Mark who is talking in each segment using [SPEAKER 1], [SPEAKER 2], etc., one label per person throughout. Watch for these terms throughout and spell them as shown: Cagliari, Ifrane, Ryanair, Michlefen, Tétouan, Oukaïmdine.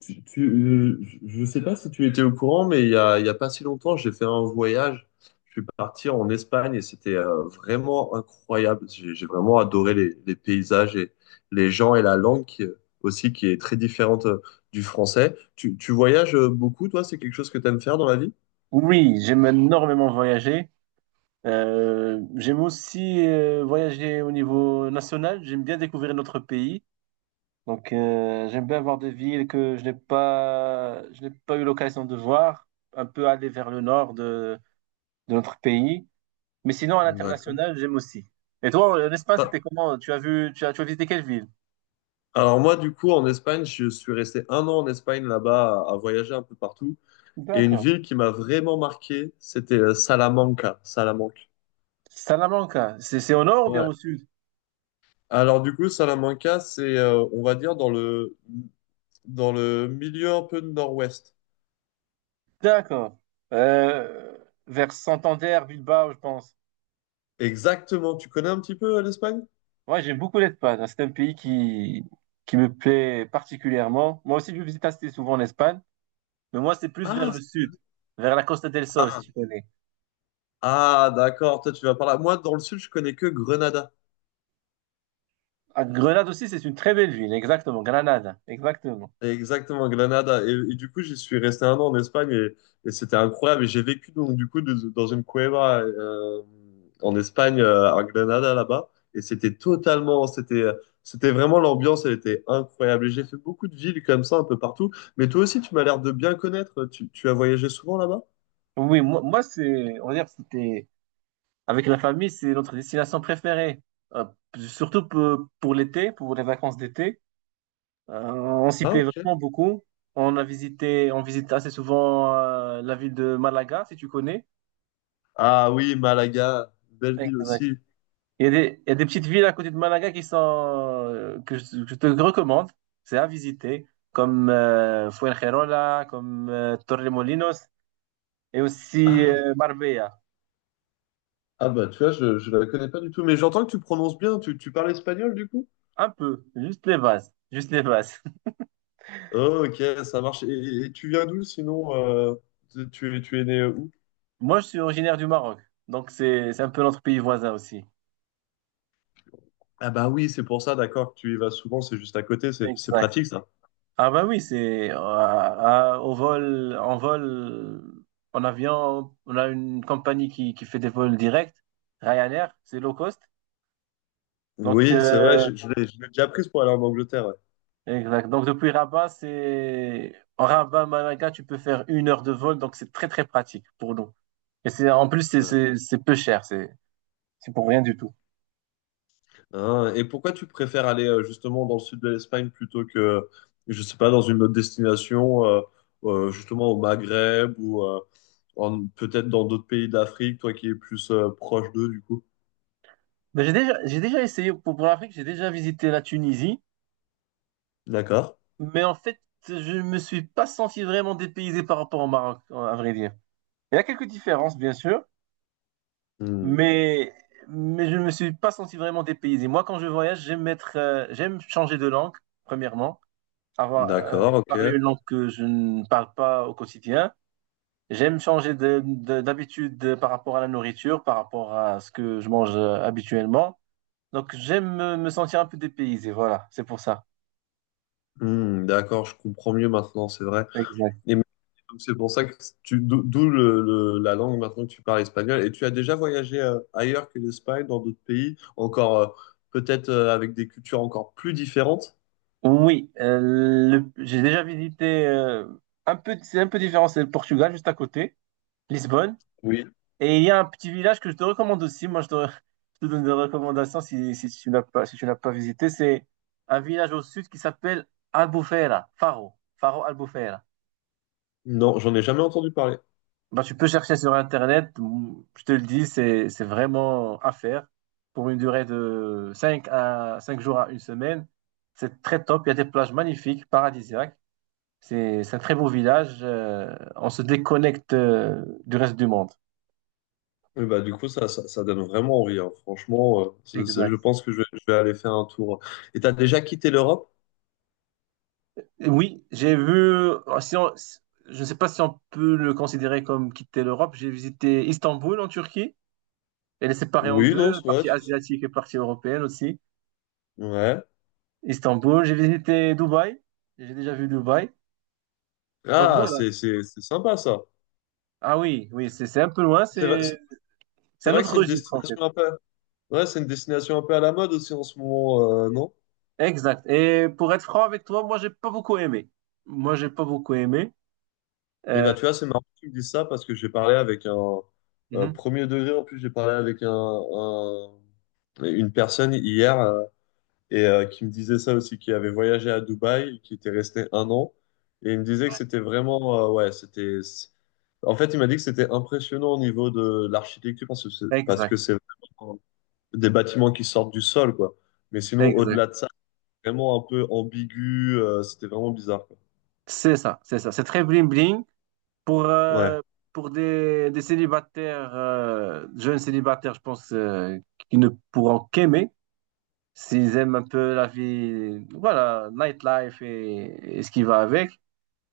[SPEAKER 1] Tu, tu- euh, je ne sais pas si tu étais au courant, mais il y a pas si longtemps, j'ai fait un voyage. Je suis parti en Espagne et c'était vraiment incroyable. J'ai vraiment adoré les paysages et les gens et la langue qui, aussi qui est très différente du français. Tu voyages beaucoup, toi? C'est quelque chose que tu aimes faire dans la vie?
[SPEAKER 2] Oui, j'aime énormément voyager. J'aime aussi voyager au niveau national. J'aime bien découvrir notre pays. Donc, j'aime bien voir des villes que je n'ai pas eu l'occasion de voir. Un peu aller vers le nord de notre pays. Mais sinon, à
[SPEAKER 1] D'accord.
[SPEAKER 2] l'international, j'aime aussi. Et toi, l'Espagne,
[SPEAKER 1] Ah,
[SPEAKER 2] c'était comment? Tu as vu, tu as visité quelle ville?
[SPEAKER 1] alors moi, du coup, en Espagne, je suis resté un an en Espagne là-bas à, voyager un peu partout. Et une
[SPEAKER 2] D'accord.
[SPEAKER 1] ville qui m'a vraiment marqué, c'était Salamanca. Salamanque.
[SPEAKER 2] Salamanca, c'est au nord ou bien au sud?
[SPEAKER 1] Alors du coup, Salamanca, c'est, on va dire, dans le milieu un peu de nord-ouest.
[SPEAKER 2] D'accord. Euh, Vers Santander, Bilbao, je pense.
[SPEAKER 1] Exactement. Tu connais un petit peu l'Espagne?
[SPEAKER 2] Ouais, j'aime beaucoup l'Espagne. C'est un pays qui me plaît particulièrement. Moi aussi, je visite assez souvent l'Espagne, mais moi, c'est plus vers
[SPEAKER 1] Ah,
[SPEAKER 2] le sud, vers la Costa del Sol, si
[SPEAKER 1] ah,
[SPEAKER 2] tu connais.
[SPEAKER 1] ah, d'accord. Toi, tu vas par là. Moi, dans le sud, je connais que Grenada.
[SPEAKER 2] À Grenade aussi, c'est une très belle ville, exactement. Granada, exactement.
[SPEAKER 1] Exactement, Granada. Et du coup, j'y suis resté un an en Espagne et c'était incroyable. Et j'ai vécu donc du coup dans une cueva en Espagne, à Granada là-bas. Et c'était vraiment l'ambiance, elle était incroyable. Et j'ai fait beaucoup de villes comme ça un peu partout. Mais toi aussi, tu m'as l'air de bien connaître. Tu as voyagé souvent là-bas?
[SPEAKER 2] Oui, moi c'est, on va dire, que c'était, avec la famille, c'est notre destination préférée. Euh, Surtout pour l'été, pour les vacances d'été. On s'y
[SPEAKER 1] Ah,
[SPEAKER 2] plaît
[SPEAKER 1] ok.
[SPEAKER 2] vraiment beaucoup. On visite assez souvent la ville de Malaga, si tu connais.
[SPEAKER 1] Ah oui, Malaga, belle ville
[SPEAKER 2] Exact.
[SPEAKER 1] aussi.
[SPEAKER 2] Il y a des petites villes à côté de Malaga qui sont, que je te recommande. C'est à visiter, comme Fuengirola, comme Torremolinos et aussi
[SPEAKER 1] Ah,
[SPEAKER 2] Marbella.
[SPEAKER 1] ah bah tu vois, je la connais pas du tout. Mais j'entends que tu prononces bien. Tu parles espagnol du coup?
[SPEAKER 2] Un peu, juste les bases, juste les bases.
[SPEAKER 1] Ok, ça marche. Et tu viens d'où sinon, tu, tu es né où?
[SPEAKER 2] Moi, je suis originaire du Maroc, donc c'est un peu notre pays voisin aussi.
[SPEAKER 1] Ah bah oui, c'est pour ça, d'accord, que tu y vas souvent, c'est juste à côté, c'est
[SPEAKER 2] Exact.
[SPEAKER 1] pratique ça.
[SPEAKER 2] Ah ben oui, c'est au vol, en vol, en avion, on a une compagnie qui fait des vols directs, Ryanair, c'est low cost. Donc,
[SPEAKER 1] Oui, c'est vrai,
[SPEAKER 2] euh,
[SPEAKER 1] je l'ai je l'ai déjà prise pour aller en Angleterre.
[SPEAKER 2] Exact. Donc depuis Rabat, c'est en Rabat, Malaga, tu peux faire 1 heure de vol, donc c'est très très pratique pour nous. Et c'est en plus, c'est
[SPEAKER 1] Ouais.
[SPEAKER 2] c'est c'est peu cher, c'est pour rien du tout.
[SPEAKER 1] Hein, et pourquoi tu préfères aller justement dans le sud de l'Espagne plutôt que, je sais pas, dans une autre destination, justement au Maghreb ou peut-être dans d'autres pays d'Afrique, toi qui es plus proche d'eux du coup?
[SPEAKER 2] Mais j'ai déjà essayé pour l'Afrique, j'ai déjà visité la Tunisie,
[SPEAKER 1] D'accord.
[SPEAKER 2] mais en fait je me suis pas senti vraiment dépaysé par rapport au Maroc, à vrai dire. Il y a quelques différences bien sûr,
[SPEAKER 1] Hmm,
[SPEAKER 2] mais, mais je ne me suis pas senti vraiment dépaysé. Moi, quand je voyage, j'aime changer de langue, premièrement, avoir
[SPEAKER 1] d'accord, ok.
[SPEAKER 2] parlé une langue que je ne parle pas au quotidien. J'aime changer d'habitude par rapport à la nourriture, par rapport à ce que je mange habituellement. Donc, j'aime me sentir un peu dépaysé, voilà, c'est pour ça.
[SPEAKER 1] Hmm, d'accord, je comprends mieux maintenant, c'est vrai.
[SPEAKER 2] Exact.
[SPEAKER 1] Et donc c'est pour ça que tu, d'o- d'où le- la langue maintenant que tu parles espagnol. Et tu as déjà voyagé ailleurs que l'Espagne, dans d'autres pays, encore peut-être avec des cultures encore plus différentes?
[SPEAKER 2] Oui, j'ai déjà visité un peu, c'est un peu différent, c'est le Portugal juste à côté, Lisbonne.
[SPEAKER 1] Oui.
[SPEAKER 2] Et il y a un petit village que je te recommande aussi. Moi, je te donne des recommandations si tu n'as pas visité. C'est un village au sud qui s'appelle Albufeira, Faro, Faro Albufeira.
[SPEAKER 1] Non, j'en ai jamais entendu parler.
[SPEAKER 2] Bah, tu peux chercher sur Internet. Je te le dis, c'est vraiment à faire pour une durée de 5 jours à 1 semaine. C'est très top. Il y a des plages magnifiques, paradisiaques. C'est un très beau village. On se déconnecte du reste du monde.
[SPEAKER 1] Et bah, du coup, ça donne vraiment envie. Hein. Franchement, je
[SPEAKER 2] Exact.
[SPEAKER 1] pense que je vais aller faire un tour. Et t'as déjà quitté l'Europe?
[SPEAKER 2] Oui, j'ai vu. Si on- si, Je ne sais pas si on peut le considérer comme quitter l'Europe. J'ai visité Istanbul en Turquie. Elle est séparée en
[SPEAKER 1] Oui, non,
[SPEAKER 2] deux,
[SPEAKER 1] c'est vrai.
[SPEAKER 2] partie asiatique et partie européenne aussi.
[SPEAKER 1] Ouais.
[SPEAKER 2] Istanbul, j'ai visité Dubaï. J'ai déjà vu Dubaï. Donc
[SPEAKER 1] Ah,
[SPEAKER 2] voilà.
[SPEAKER 1] c'est sympa ça.
[SPEAKER 2] Ah oui, oui, c'est un peu loin.
[SPEAKER 1] C'est vrai, c'est
[SPEAKER 2] C'est
[SPEAKER 1] c'est
[SPEAKER 2] un
[SPEAKER 1] vrai que
[SPEAKER 2] autre
[SPEAKER 1] c'est une
[SPEAKER 2] registre en fait.
[SPEAKER 1] destination un peu. Ouais, c'est une destination un peu à la mode aussi en ce moment, non?
[SPEAKER 2] Exact. Et pour être franc avec toi, moi j'ai pas beaucoup aimé. Moi j'ai pas beaucoup aimé.
[SPEAKER 1] Et
[SPEAKER 2] Euh,
[SPEAKER 1] bah, tu vois, c'est marrant que tu me dises ça parce que j'ai parlé avec un
[SPEAKER 2] mhm.
[SPEAKER 1] premier degré, en plus, j'ai parlé avec une personne hier, qui me disait ça aussi, qui avait voyagé à Dubaï, qui était resté un an et il me disait que c'était vraiment, ouais, c'était. En fait, il m'a dit que c'était impressionnant au niveau de l'architecture parce que c'est parce que
[SPEAKER 2] Exact,
[SPEAKER 1] c'est vraiment des bâtiments qui sortent du sol, quoi. Mais sinon,
[SPEAKER 2] exact.
[SPEAKER 1] au-delà de ça, c'est vraiment un peu ambigu, c'était vraiment bizarre, quoi.
[SPEAKER 2] C'est ça, c'est ça. C'est très bling bling. Pour,
[SPEAKER 1] Ouais.
[SPEAKER 2] euh, pour des célibataires, jeunes célibataires, je pense, qui ne pourront qu'aimer s'ils aiment un peu la vie, voilà, nightlife et ce qui va avec.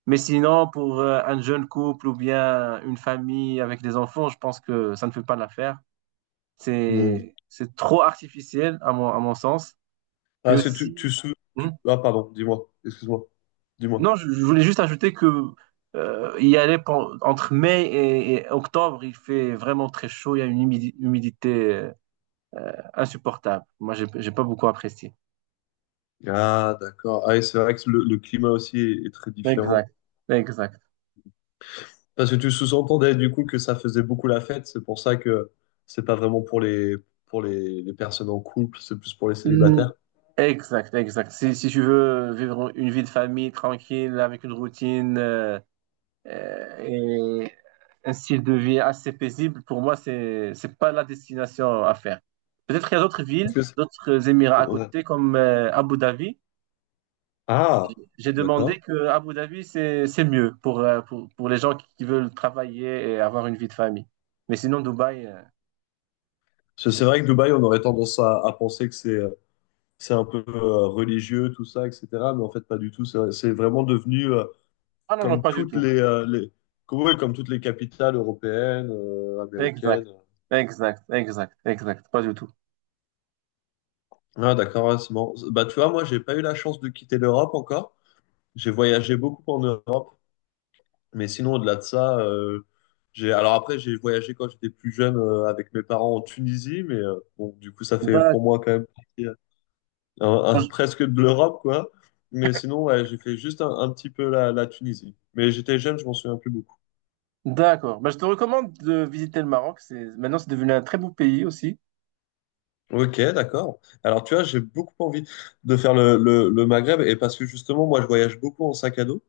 [SPEAKER 2] Mais sinon, pour un jeune couple ou bien une famille avec des enfants, je pense que ça ne fait pas l'affaire.
[SPEAKER 1] Hmm.
[SPEAKER 2] C'est trop artificiel à mon sens.
[SPEAKER 1] Ah,
[SPEAKER 2] Et
[SPEAKER 1] est-ce que tu,
[SPEAKER 2] aussi,
[SPEAKER 1] tu, sou-
[SPEAKER 2] Hmm?
[SPEAKER 1] tu- Ah, pardon, dis-moi, excuse-moi, dis-moi.
[SPEAKER 2] Non, je voulais juste ajouter que il y allait pen- entre mai et octobre, il fait vraiment très chaud, il y a une humidité insupportable. Moi, j'ai pas beaucoup apprécié.
[SPEAKER 1] Ah, d'accord. Ah, et c'est vrai que le climat aussi est très différent.
[SPEAKER 2] Exact, exact.
[SPEAKER 1] Parce que tu sous-entendais du coup que ça faisait beaucoup la fête, c'est pour ça que c'est pas vraiment pour les personnes en couple, c'est plus pour les
[SPEAKER 2] Mm,
[SPEAKER 1] célibataires.
[SPEAKER 2] exact, exact. Si tu veux vivre une vie de famille tranquille, avec une routine et un style de vie assez paisible, pour moi, c'est pas la destination à faire. Peut-être qu'il y a d'autres villes,
[SPEAKER 1] Parce que
[SPEAKER 2] d'autres Émirats à
[SPEAKER 1] ouais.
[SPEAKER 2] côté, comme Abu Dhabi.
[SPEAKER 1] Ah,
[SPEAKER 2] J'ai demandé
[SPEAKER 1] d'accord.
[SPEAKER 2] que Abu Dhabi, c'est mieux pour les gens qui veulent travailler et avoir une vie de famille. Mais sinon, Dubaï,
[SPEAKER 1] C'est
[SPEAKER 2] c'est...
[SPEAKER 1] c'est vrai que Dubaï, on aurait tendance à penser que c'est un peu religieux, tout ça, etc. Mais en fait, pas du tout. C'est vraiment devenu
[SPEAKER 2] Ah non, non,
[SPEAKER 1] comme
[SPEAKER 2] pas du
[SPEAKER 1] toutes
[SPEAKER 2] tout.
[SPEAKER 1] les comme, ouais, comme toutes les capitales européennes,
[SPEAKER 2] Exact,
[SPEAKER 1] américaines.
[SPEAKER 2] exact, exact, exact, pas du tout.
[SPEAKER 1] Ah, d'accord, ouais, c'est marrant. Bah, tu vois, moi, j'ai pas eu la chance de quitter l'Europe encore. J'ai voyagé beaucoup en Europe, mais sinon, au-delà de ça, j'ai. Alors après, j'ai voyagé quand j'étais plus jeune avec mes parents en Tunisie, mais bon, du coup, ça fait
[SPEAKER 2] D'accord,
[SPEAKER 1] pour moi quand même
[SPEAKER 2] je-
[SPEAKER 1] presque de l'Europe, quoi. Mais sinon, ouais, j'ai fait juste un petit peu la Tunisie. Mais j'étais jeune, je m'en souviens plus beaucoup.
[SPEAKER 2] d'accord. Bah, je te recommande de visiter le Maroc. C'est, maintenant, c'est devenu un très beau pays aussi.
[SPEAKER 1] Ok, d'accord. Alors, tu vois, j'ai beaucoup envie de faire le Maghreb et parce que justement, moi, je voyage beaucoup en sac à dos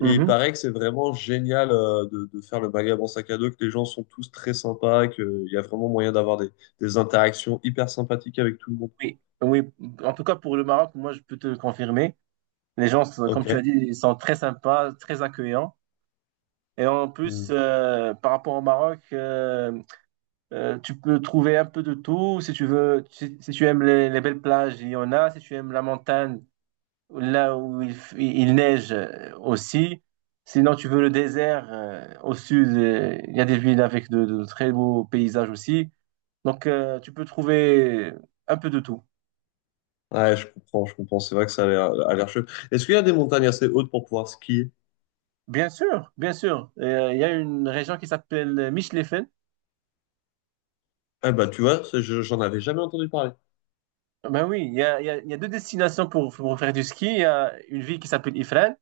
[SPEAKER 1] et il
[SPEAKER 2] Mhm.
[SPEAKER 1] paraît que c'est vraiment génial, de, faire le Maghreb en sac à dos, que les gens sont tous très sympas, qu'il y a vraiment moyen d'avoir des interactions hyper sympathiques avec tout le monde.
[SPEAKER 2] Oui, oui. En tout cas, pour le Maroc, moi, je peux te confirmer. Les gens, comme
[SPEAKER 1] Ok.
[SPEAKER 2] tu as dit, ils sont très sympas, très accueillants. Et en
[SPEAKER 1] Hmm.
[SPEAKER 2] plus, par rapport au Maroc, tu peux trouver un peu de tout. Si tu aimes les belles plages, il y en a. Si tu aimes la montagne, là où il neige aussi. Sinon, tu veux le désert, au sud, il y a des villes avec de très beaux paysages aussi. Donc, tu peux trouver un peu de tout.
[SPEAKER 1] Ouais, je comprends, je comprends. C'est vrai que ça a l'air chouette. Est-ce qu'il y a des montagnes assez hautes pour pouvoir skier?
[SPEAKER 2] Bien sûr, bien sûr. Il y a une région qui s'appelle Michlefen.
[SPEAKER 1] Ah bah tu vois, ça, j'en avais jamais entendu parler.
[SPEAKER 2] Ben oui, il y a deux destinations pour faire du ski. Il y a une ville qui s'appelle Ifrane,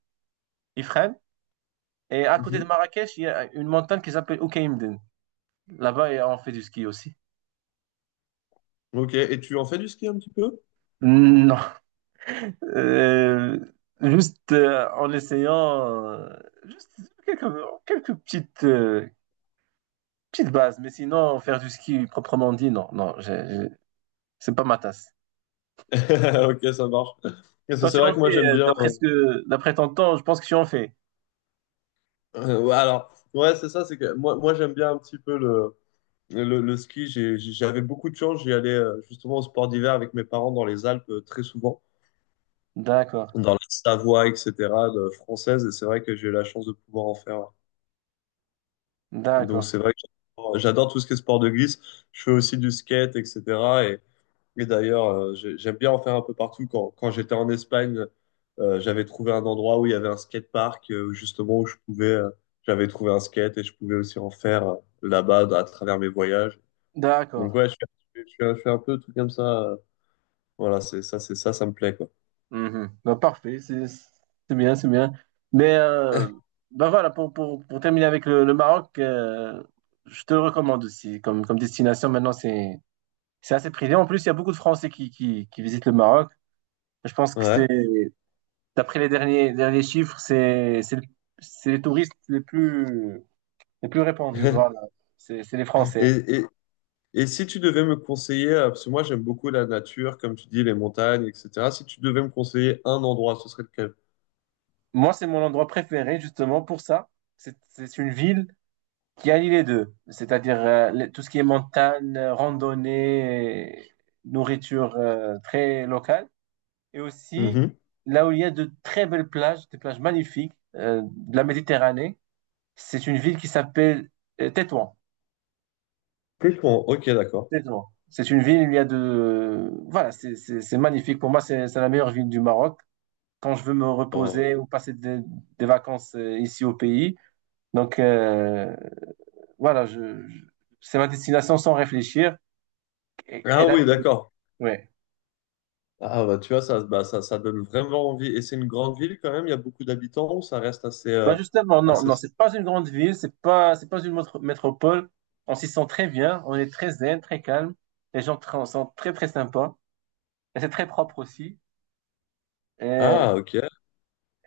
[SPEAKER 2] Ifrane. Et à côté de
[SPEAKER 1] Mhm.
[SPEAKER 2] Marrakech, il y a une montagne qui s'appelle Oukaïmdine. Là-bas, et on fait du ski aussi.
[SPEAKER 1] Ok, et tu en fais du ski un petit peu?
[SPEAKER 2] Non. Euh, Juste en essayant juste quelques, quelques petites bases. Mais sinon, faire du ski proprement dit, non. Non, c'est pas ma tasse.
[SPEAKER 1] Ok, ça marche. Parce que
[SPEAKER 2] Toi,
[SPEAKER 1] c'est
[SPEAKER 2] tu
[SPEAKER 1] vrai
[SPEAKER 2] en
[SPEAKER 1] que moi
[SPEAKER 2] fais,
[SPEAKER 1] j'aime bien.
[SPEAKER 2] d'après ton temps, je pense que tu en fais.
[SPEAKER 1] Ouais, alors, ouais, c'est ça, c'est que moi j'aime bien un petit peu le ski. J'avais beaucoup de chance, j'y allais justement au sport d'hiver avec mes parents dans les Alpes, très souvent,
[SPEAKER 2] D'accord.
[SPEAKER 1] dans la Savoie, etc., française, et c'est vrai que j'ai eu la chance de pouvoir en faire. Donc
[SPEAKER 2] D'accord.
[SPEAKER 1] c'est vrai que j'adore tout ce qui est sport de glisse. Je fais aussi du skate, etc. Et d'ailleurs, j'aime bien en faire un peu partout. Quand j'étais en Espagne, j'avais trouvé un endroit où il y avait un skatepark, justement, où j'avais trouvé un skate et je pouvais aussi en faire là-bas à travers mes voyages.
[SPEAKER 2] D'accord.
[SPEAKER 1] Donc ouais, je fais un peu tout comme ça. Voilà, c'est ça, ça me plaît, quoi.
[SPEAKER 2] Mhm. Bah, parfait, c'est bien, c'est bien. Mais bah voilà, pour terminer avec le Maroc, je te le recommande aussi comme destination. Maintenant, c'est assez prisé. En plus, il y a beaucoup de Français qui visitent le Maroc. Je pense que c'est,
[SPEAKER 1] Ouais.
[SPEAKER 2] d'après les derniers chiffres, c'est les touristes les plus répandus. Voilà, c'est les
[SPEAKER 1] Et,
[SPEAKER 2] Français.
[SPEAKER 1] et, et si tu devais me conseiller, parce que moi j'aime beaucoup la nature, comme tu dis, les montagnes, etc. Si tu devais me conseiller un endroit, ce serait lequel?
[SPEAKER 2] Moi, c'est mon endroit préféré, justement, pour ça. C'est une ville qui allie les deux, c'est-à-dire tout ce qui est montagne, randonnée, et nourriture très locale, et aussi
[SPEAKER 1] Mhm.
[SPEAKER 2] là où il y a de très belles plages, des plages magnifiques de la Méditerranée. C'est une ville qui s'appelle Tétouan.
[SPEAKER 1] Tétouan, ok, d'accord.
[SPEAKER 2] Tétouan. C'est une ville où il y a de... Voilà, c'est magnifique. Pour moi, c'est la meilleure ville du Maroc. Quand je veux me
[SPEAKER 1] Oh.
[SPEAKER 2] reposer ou passer des vacances ici au pays, donc voilà, c'est ma destination sans réfléchir. Et-
[SPEAKER 1] Ah
[SPEAKER 2] elle a-
[SPEAKER 1] oui, d'accord.
[SPEAKER 2] ouais.
[SPEAKER 1] Ah bah tu vois, bah, ça donne vraiment envie. Et c'est une grande ville quand même, il y a beaucoup d'habitants ou ça reste assez,
[SPEAKER 2] Ben justement, non,
[SPEAKER 1] assez.
[SPEAKER 2] non, c'est pas une grande ville, c'est pas une métropole. On s'y sent très bien, on est très zen, très calme. Les gens sont très très sympas. Et c'est très propre aussi. Et,
[SPEAKER 1] Ah ok,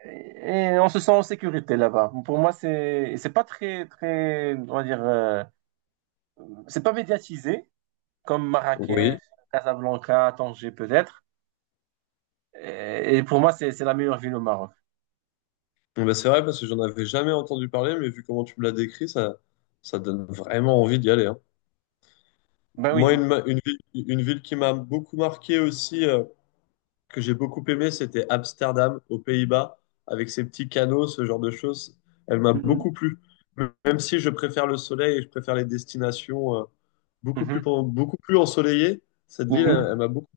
[SPEAKER 2] et on se sent en sécurité là-bas. Pour moi, c'est pas très, très, on va dire, c'est pas médiatisé comme Marrakech,
[SPEAKER 1] oui.
[SPEAKER 2] Casablanca, Tanger peut-être. Et pour moi, c'est la meilleure ville au Maroc.
[SPEAKER 1] Bon, bah, c'est vrai parce que j'en avais jamais entendu parler, mais vu comment tu me l'as décrit, ça donne vraiment envie d'y aller. Hein.
[SPEAKER 2] Ben oui.
[SPEAKER 1] Moi, une ville qui m'a beaucoup marqué aussi, que j'ai beaucoup aimé, c'était Amsterdam, aux Pays-Bas, avec ses petits canaux, ce genre de choses. Elle m'a
[SPEAKER 2] Mhm.
[SPEAKER 1] beaucoup plu. Même si je préfère le soleil et je préfère les destinations,
[SPEAKER 2] Mhm.
[SPEAKER 1] beaucoup plus ensoleillées, cette ville, elle,
[SPEAKER 2] Mhm.
[SPEAKER 1] elle m'a beaucoup.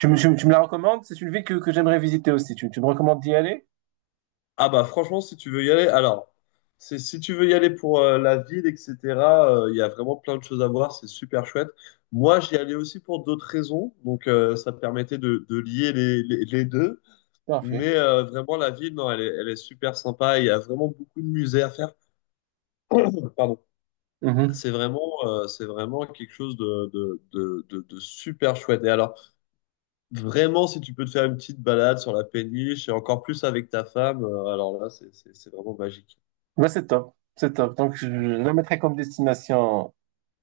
[SPEAKER 2] Tu me la recommandes? C'est une ville que j'aimerais visiter aussi. Tu me recommandes d'y aller?
[SPEAKER 1] Ah bah franchement, si tu veux y aller, alors, si tu veux y aller pour la ville, etc., il y a vraiment plein de choses à voir, c'est super chouette. Moi, j'y allais aussi pour d'autres raisons, donc ça permettait de, lier les, les deux.
[SPEAKER 2] Parfait.
[SPEAKER 1] Mais vraiment, la ville, non, elle est super sympa. Il y a vraiment beaucoup de musées à faire. Pardon.
[SPEAKER 2] Mhm.
[SPEAKER 1] C'est vraiment quelque chose de super chouette. Et alors, vraiment, si tu peux te faire une petite balade sur la péniche, et encore plus avec ta femme, alors là, c'est vraiment magique.
[SPEAKER 2] Ouais, c'est top. C'est top. Donc, je la mettrai comme destination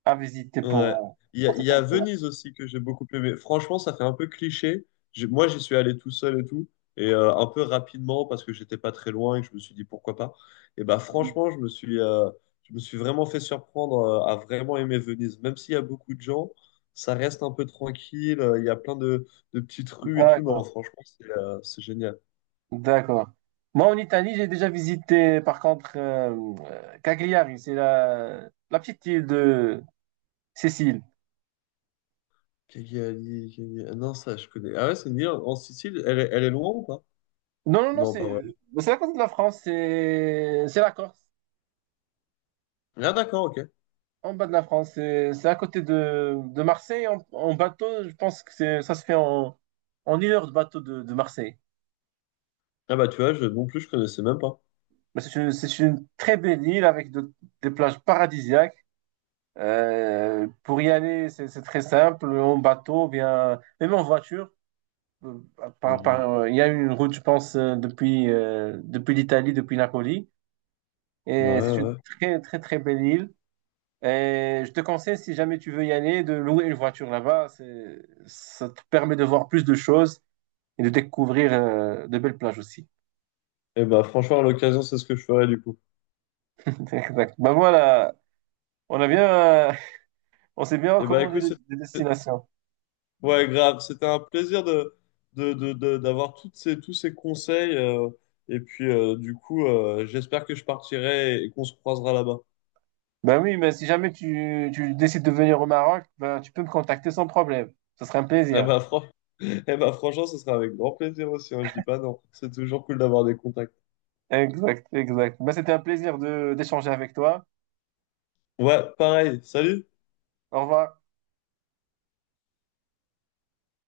[SPEAKER 2] à visiter
[SPEAKER 1] Ouais. Il y a,
[SPEAKER 2] pour
[SPEAKER 1] il
[SPEAKER 2] cet
[SPEAKER 1] y a
[SPEAKER 2] endroit.
[SPEAKER 1] Venise aussi que j'ai beaucoup aimé. Franchement, ça fait un peu cliché. Moi, j'y suis allé tout seul et tout, et un peu rapidement parce que j'étais pas très loin et que je me suis dit pourquoi pas. Et bah
[SPEAKER 2] Mhm.
[SPEAKER 1] franchement, je me suis vraiment fait surprendre à vraiment aimer Venise. Même s'il y a beaucoup de gens, ça reste un peu tranquille. Il y a plein de, petites rues et tout. Non,
[SPEAKER 2] D'accord.
[SPEAKER 1] franchement, c'est génial.
[SPEAKER 2] D'accord. Moi, en Italie, j'ai déjà visité, par contre, Cagliari. C'est la petite île de Sicile.
[SPEAKER 1] Cagliari, Cagliari- ah, non, ça, je connais. Ah ouais, c'est une île en Sicile. Elle est loin ou pas?
[SPEAKER 2] Non, non, non,
[SPEAKER 1] Non, pas
[SPEAKER 2] c'est
[SPEAKER 1] vraiment.
[SPEAKER 2] c'est à côté de la France. C'est la Corse.
[SPEAKER 1] Ah d'accord, ok.
[SPEAKER 2] En bas de la France, c'est à côté de Marseille. En bateau, je pense que ça se fait en 1 heure de bateau de Marseille.
[SPEAKER 1] Ah bah tu vois, je, non plus, je connaissais même pas.
[SPEAKER 2] Mais c'est une très belle île avec des plages paradisiaques. Pour y aller, c'est très simple, en bateau, bien, même en voiture. Euh,
[SPEAKER 1] Mhm.
[SPEAKER 2] il y a une route, je pense, depuis l'Italie, depuis Napoli.
[SPEAKER 1] Ouais,
[SPEAKER 2] Et c'est une
[SPEAKER 1] ouais.
[SPEAKER 2] très, très, très belle île. Et je te conseille, si jamais tu veux y aller, de louer une voiture là-bas. Ça te permet de voir plus de choses et de découvrir de belles plages aussi.
[SPEAKER 1] Et bah, franchement, à l'occasion, c'est ce que je ferai du coup.
[SPEAKER 2] Exact. Ben voilà, on a bien, euh, on s'est bien
[SPEAKER 1] Et bah,
[SPEAKER 2] recommandé
[SPEAKER 1] écoute,
[SPEAKER 2] des
[SPEAKER 1] c'était,
[SPEAKER 2] destinations.
[SPEAKER 1] ouais, grave. C'était un plaisir de d'avoir toutes ces, tous ces conseils. Et puis, du coup, j'espère que je partirai et qu'on se croisera là-bas.
[SPEAKER 2] Ben oui, mais si jamais tu décides de venir au Maroc, ben, tu peux me contacter sans problème. Ce serait un
[SPEAKER 1] Et
[SPEAKER 2] plaisir.
[SPEAKER 1] bah, eh bah, franchement, ce sera avec grand plaisir aussi. Hein, je dis pas non. C'est toujours cool d'avoir des contacts.
[SPEAKER 2] Exact, exact. Ben, c'était un plaisir de d'échanger avec toi.
[SPEAKER 1] Ouais, pareil. Salut!
[SPEAKER 2] Au revoir.